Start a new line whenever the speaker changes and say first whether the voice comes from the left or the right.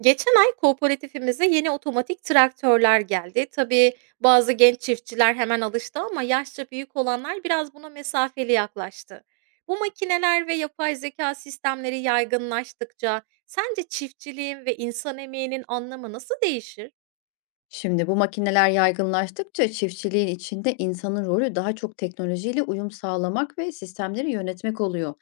right: Geçen ay kooperatifimize yeni otomatik traktörler geldi. Tabii bazı genç çiftçiler hemen alıştı ama yaşça büyük olanlar biraz buna mesafeli yaklaştı. Bu makineler ve yapay zeka sistemleri yaygınlaştıkça sence çiftçiliğin ve insan emeğinin anlamı nasıl değişir?
left: Şimdi bu makineler yaygınlaştıkça çiftçiliğin içinde insanın rolü daha çok teknolojiyle uyum sağlamak ve sistemleri yönetmek oluyor.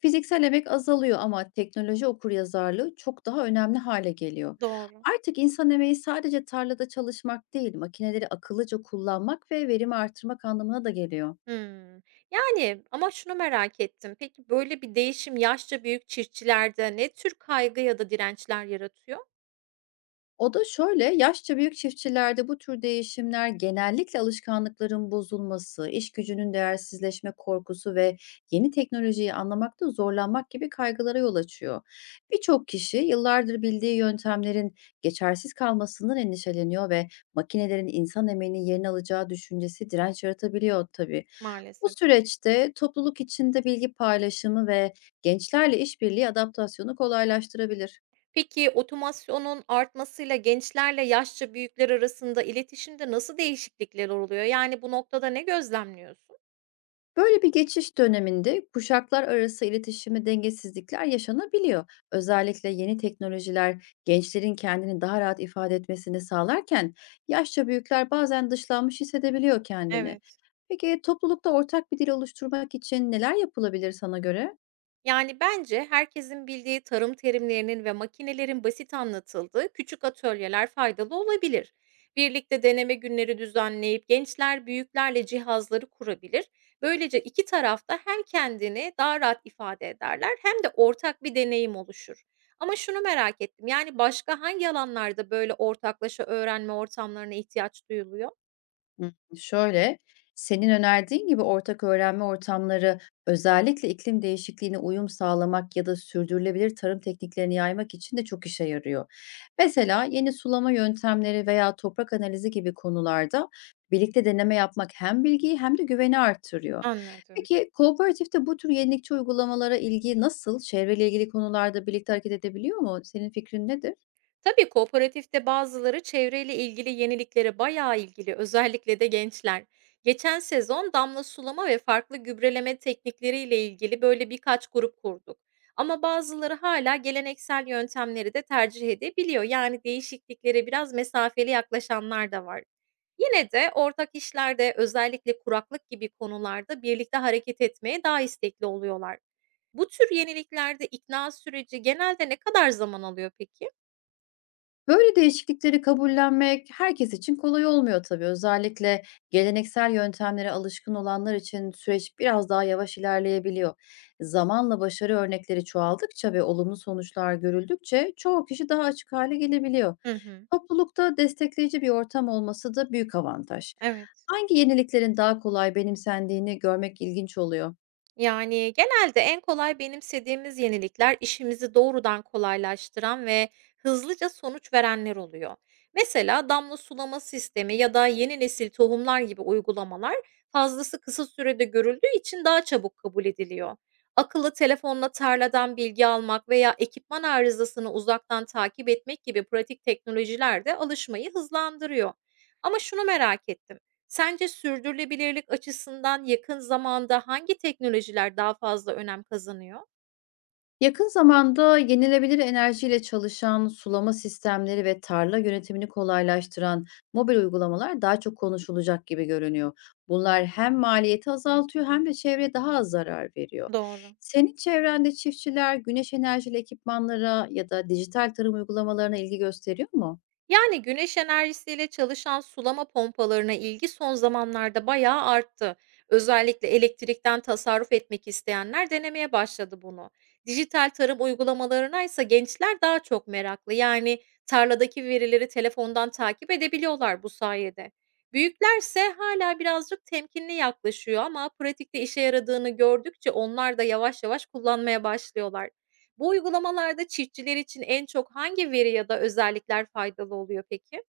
left: Fiziksel emek azalıyor, ama teknoloji okuryazarlığı çok daha önemli hale geliyor.
right: Doğru.
left: Artık insan emeği sadece tarlada çalışmak değil, makineleri akıllıca kullanmak ve verimi artırmak anlamına da geliyor.
right: Hmm. Ama şunu merak ettim. Peki böyle bir değişim yaşça büyük çiftçilerde ne tür kaygı ya da dirençler yaratıyor?
left: O da şöyle, yaşça büyük çiftçilerde bu tür değişimler genellikle alışkanlıkların bozulması, iş gücünün değersizleşme korkusu ve yeni teknolojiyi anlamakta zorlanmak gibi kaygılara yol açıyor. Birçok kişi yıllardır bildiği yöntemlerin geçersiz kalmasından endişeleniyor ve makinelerin insan emeğinin yerini alacağı düşüncesi direnç yaratabiliyor tabii. Bu
right: Maalesef.
left: süreçte topluluk içinde bilgi paylaşımı ve gençlerle işbirliği adaptasyonu kolaylaştırabilir.
right: Peki otomasyonun artmasıyla gençlerle yaşça büyükler arasında iletişimde nasıl değişiklikler oluyor? Yani bu noktada ne gözlemliyorsun?
left: Böyle bir geçiş döneminde kuşaklar arası iletişimi dengesizlikler yaşanabiliyor. Özellikle yeni teknolojiler gençlerin kendini daha rahat ifade etmesini sağlarken, yaşça büyükler bazen dışlanmış hissedebiliyor kendini.
right: Evet.
left: Peki, toplulukta ortak bir dil oluşturmak için neler yapılabilir sana göre?
right: Yani bence herkesin bildiği tarım terimlerinin ve makinelerin basit anlatıldığı küçük atölyeler faydalı olabilir. Birlikte deneme günleri düzenleyip gençler büyüklerle cihazları kurabilir. Böylece iki tarafta hem kendini daha rahat ifade ederler hem de ortak bir deneyim oluşur. Ama şunu merak ettim. Yani başka hangi alanlarda böyle ortaklaşa öğrenme ortamlarına ihtiyaç duyuluyor?
left: Hımm, şöyle, senin önerdiğin gibi ortak öğrenme ortamları özellikle iklim değişikliğine uyum sağlamak ya da sürdürülebilir tarım tekniklerini yaymak için de çok işe yarıyor. Mesela yeni sulama yöntemleri veya toprak analizi gibi konularda birlikte deneme yapmak hem bilgiyi hem de güveni arttırıyor.
right: Anladım.
left: Peki, kooperatifte bu tür yenilikçi uygulamalara ilgi nasıl? Çevreyle ilgili konularda birlikte hareket edebiliyor mu? Senin fikrin nedir?
right: Tabii kooperatifte bazıları çevreyle ilgili yeniliklere bayağı ilgili, özellikle de gençler. Geçen sezon damla sulama ve farklı gübreleme teknikleriyle ilgili böyle birkaç grup kurduk. Ama bazıları hala geleneksel yöntemleri de tercih edebiliyor. Yani değişikliklere biraz mesafeli yaklaşanlar da var. Yine de ortak işlerde özellikle kuraklık gibi konularda birlikte hareket etmeye daha istekli oluyorlar. Bu tür yeniliklerde ikna süreci genelde ne kadar zaman alıyor peki?
left: Böyle değişiklikleri kabullenmek herkes için kolay olmuyor tabii. Özellikle geleneksel yöntemlere alışkın olanlar için süreç biraz daha yavaş ilerleyebiliyor. Zamanla başarı örnekleri çoğaldıkça ve olumlu sonuçlar görüldükçe çoğu kişi daha açık hale gelebiliyor.
right: Hı hı.
left: Toplulukta destekleyici bir ortam olması da büyük avantaj.
right: Evet.
left: Hangi yeniliklerin daha kolay benimsendiğini görmek ilginç oluyor.
right: Yani, genelde en kolay benimsediğimiz yenilikler işimizi doğrudan kolaylaştıran ve hızlıca sonuç verenler oluyor. Mesela damla sulama sistemi ya da yeni nesil tohumlar gibi uygulamalar fazlası kısa sürede görüldüğü için daha çabuk kabul ediliyor. Akıllı telefonla tarladan bilgi almak veya ekipman arızasını uzaktan takip etmek gibi pratik teknolojiler de alışmayı hızlandırıyor. Ama şunu merak ettim. Sence sürdürülebilirlik açısından yakın zamanda hangi teknolojiler daha fazla önem kazanıyor?
left: Yakın zamanda yenilebilir enerjiyle çalışan sulama sistemleri ve tarla yönetimini kolaylaştıran mobil uygulamalar daha çok konuşulacak gibi görünüyor. Bunlar hem maliyeti azaltıyor hem de çevreye daha az zarar veriyor.
right: Doğru.
left: Senin çevrende çiftçiler güneş enerjili ekipmanlara ya da dijital tarım uygulamalarına ilgi gösteriyor mu?
right: Yani güneş enerjisiyle çalışan sulama pompalarına ilgi son zamanlarda bayağı arttı. Özellikle elektrikten tasarruf etmek isteyenler denemeye başladı bunu. Dijital tarım uygulamalarına ise gençler daha çok meraklı. Yani tarladaki verileri telefondan takip edebiliyorlar bu sayede. Büyüklerse hala birazcık temkinli yaklaşıyor ama pratikte işe yaradığını gördükçe onlar da yavaş yavaş kullanmaya başlıyorlar. Bu uygulamalarda çiftçiler için en çok hangi veri ya da özellikler faydalı oluyor peki?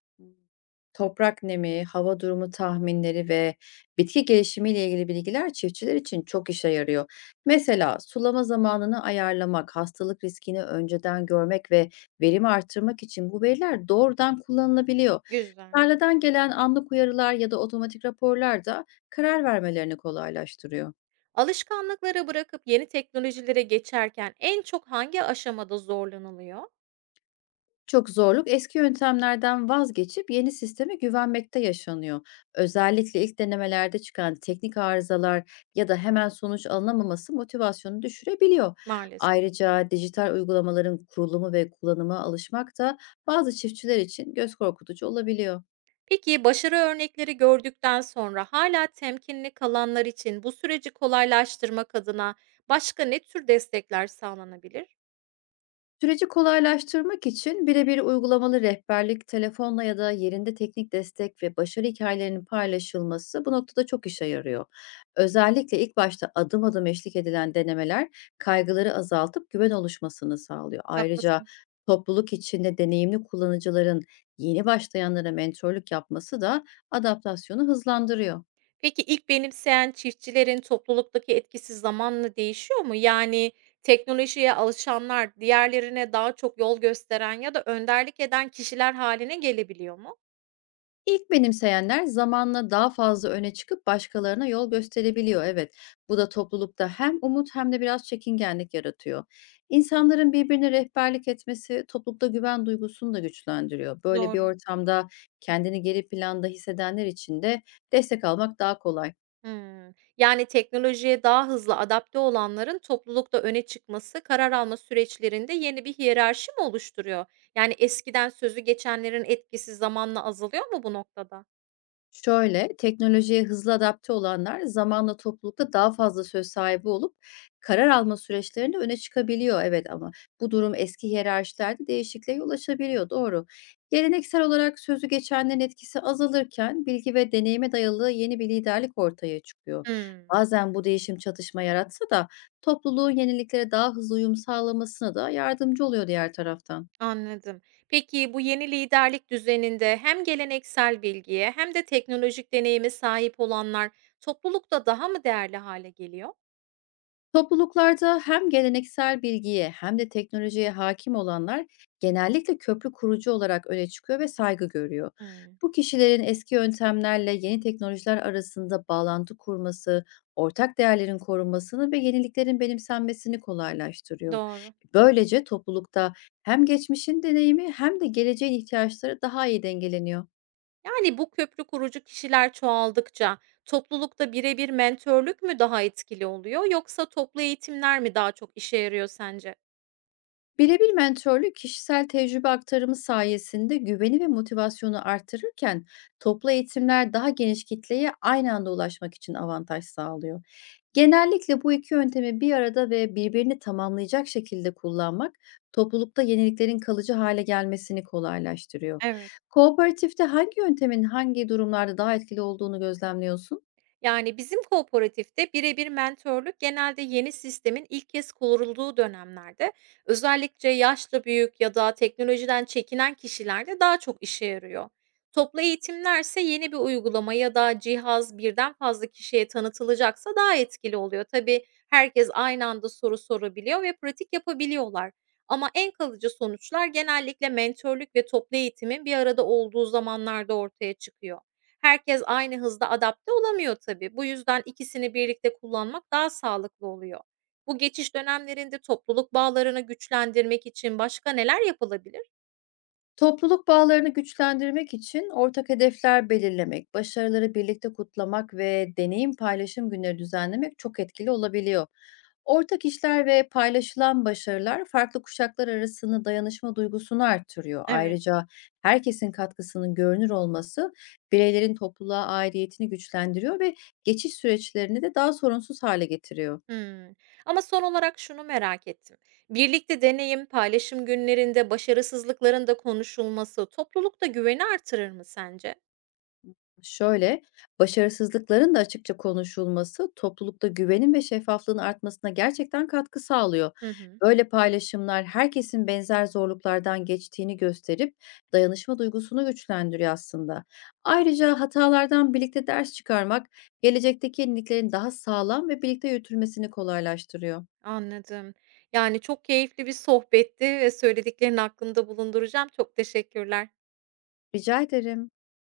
left: Toprak nemi, hava durumu tahminleri ve bitki gelişimiyle ilgili bilgiler çiftçiler için çok işe yarıyor. Mesela sulama zamanını ayarlamak, hastalık riskini önceden görmek ve verimi arttırmak için bu veriler doğrudan kullanılabiliyor.
right: Güzel.
left: Tarladan gelen anlık uyarılar ya da otomatik raporlar da karar vermelerini kolaylaştırıyor.
right: Alışkanlıkları bırakıp yeni teknolojilere geçerken en çok hangi aşamada zorlanılıyor?
left: Çok zorluk eski yöntemlerden vazgeçip yeni sisteme güvenmekte yaşanıyor. Özellikle ilk denemelerde çıkan teknik arızalar ya da hemen sonuç alınamaması motivasyonu düşürebiliyor.
right: Maalesef.
left: Ayrıca dijital uygulamaların kurulumu ve kullanıma alışmak da bazı çiftçiler için göz korkutucu olabiliyor.
right: Peki başarı örnekleri gördükten sonra hala temkinli kalanlar için bu süreci kolaylaştırmak adına başka ne tür destekler sağlanabilir?
left: Süreci kolaylaştırmak için birebir uygulamalı rehberlik, telefonla ya da yerinde teknik destek ve başarı hikayelerinin paylaşılması bu noktada çok işe yarıyor. Özellikle ilk başta adım adım eşlik edilen denemeler kaygıları azaltıp güven oluşmasını sağlıyor. Ayrıca
right: Haklısın.
left: topluluk içinde deneyimli kullanıcıların yeni başlayanlara mentorluk yapması da adaptasyonu hızlandırıyor.
right: Peki, ilk benimseyen çiftçilerin topluluktaki etkisi zamanla değişiyor mu? Yani, teknolojiye alışanlar diğerlerine daha çok yol gösteren ya da önderlik eden kişiler haline gelebiliyor mu?
left: İlk benimseyenler zamanla daha fazla öne çıkıp başkalarına yol gösterebiliyor. Evet, bu da toplulukta hem umut hem de biraz çekingenlik yaratıyor. İnsanların birbirine rehberlik etmesi toplulukta güven duygusunu da güçlendiriyor. Böyle bir
right: Doğru.
left: ortamda kendini geri planda hissedenler için de destek almak daha kolay.
right: Hımm. Yani, teknolojiye daha hızlı adapte olanların toplulukta öne çıkması karar alma süreçlerinde yeni bir hiyerarşi mi oluşturuyor? Yani, eskiden sözü geçenlerin etkisi zamanla azalıyor mu bu noktada?
left: Şöyle, teknolojiye hızlı adapte olanlar zamanla toplulukta daha fazla söz sahibi olup karar alma süreçlerinde öne çıkabiliyor. Evet, ama bu durum eski hiyerarşilerde değişikliğe yol açabiliyor. Doğru. Geleneksel olarak sözü geçenlerin etkisi azalırken bilgi ve deneyime dayalı yeni bir liderlik ortaya çıkıyor.
right: Hımm.
left: Bazen bu değişim çatışma yaratsa da topluluğun yeniliklere daha hızlı uyum sağlamasına da yardımcı oluyor diğer taraftan.
right: Anladım. Peki bu yeni liderlik düzeninde hem geleneksel bilgiye hem de teknolojik deneyime sahip olanlar toplulukta daha mı değerli hale geliyor?
left: Topluluklarda hem geleneksel bilgiye hem de teknolojiye hakim olanlar genellikle köprü kurucu olarak öne çıkıyor ve saygı görüyor.
right: Hmm.
left: Bu kişilerin eski yöntemlerle yeni teknolojiler arasında bağlantı kurması, ortak değerlerin korunmasını ve yeniliklerin benimsenmesini kolaylaştırıyor.
right: Doğru.
left: Böylece toplulukta hem geçmişin deneyimi hem de geleceğin ihtiyaçları daha iyi dengeleniyor.
right: Yani bu köprü kurucu kişiler çoğaldıkça toplulukta birebir mentörlük mü daha etkili oluyor yoksa toplu eğitimler mi daha çok işe yarıyor sence?
left: Birebir mentörlük kişisel tecrübe aktarımı sayesinde güveni ve motivasyonu artırırken, toplu eğitimler daha geniş kitleye aynı anda ulaşmak için avantaj sağlıyor. Genellikle bu iki yöntemi bir arada ve birbirini tamamlayacak şekilde kullanmak toplulukta yeniliklerin kalıcı hale gelmesini kolaylaştırıyor.
right: Evet.
left: Kooperatifte hangi yöntemin hangi durumlarda daha etkili olduğunu gözlemliyorsun?
right: Yani bizim kooperatifte birebir mentorluk genelde yeni sistemin ilk kez kurulduğu dönemlerde özellikle yaşlı büyük ya da teknolojiden çekinen kişilerde daha çok işe yarıyor. Toplu eğitimlerse yeni bir uygulama ya da cihaz birden fazla kişiye tanıtılacaksa daha etkili oluyor. Tabii herkes aynı anda soru sorabiliyor ve pratik yapabiliyorlar. Ama en kalıcı sonuçlar genellikle mentorluk ve toplu eğitimin bir arada olduğu zamanlarda ortaya çıkıyor. Herkes aynı hızda adapte olamıyor tabii. Bu yüzden ikisini birlikte kullanmak daha sağlıklı oluyor. Bu geçiş dönemlerinde topluluk bağlarını güçlendirmek için başka neler yapılabilir?
left: Topluluk bağlarını güçlendirmek için ortak hedefler belirlemek, başarıları birlikte kutlamak ve deneyim paylaşım günleri düzenlemek çok etkili olabiliyor. Ortak işler ve paylaşılan başarılar farklı kuşaklar arasında dayanışma duygusunu arttırıyor.
right: Evet.
left: Ayrıca herkesin katkısının görünür olması bireylerin topluluğa aidiyetini güçlendiriyor ve geçiş süreçlerini de daha sorunsuz hale getiriyor.
right: Hmm. Ama son olarak şunu merak ettim. Birlikte deneyim, paylaşım günlerinde başarısızlıkların da konuşulması toplulukta güveni artırır mı sence?
left: Şöyle, başarısızlıkların da açıkça konuşulması toplulukta güvenin ve şeffaflığın artmasına gerçekten katkı sağlıyor.
right: Hı hı,
left: Böyle paylaşımlar herkesin benzer zorluklardan geçtiğini gösterip dayanışma duygusunu güçlendiriyor aslında. Ayrıca hatalardan birlikte ders çıkarmak gelecekteki yeniliklerin daha sağlam ve birlikte yürütülmesini kolaylaştırıyor.
right: anladım. Yani çok keyifli bir sohbetti ve söylediklerini aklımda bulunduracağım. Çok teşekkürler.
left: Rica ederim.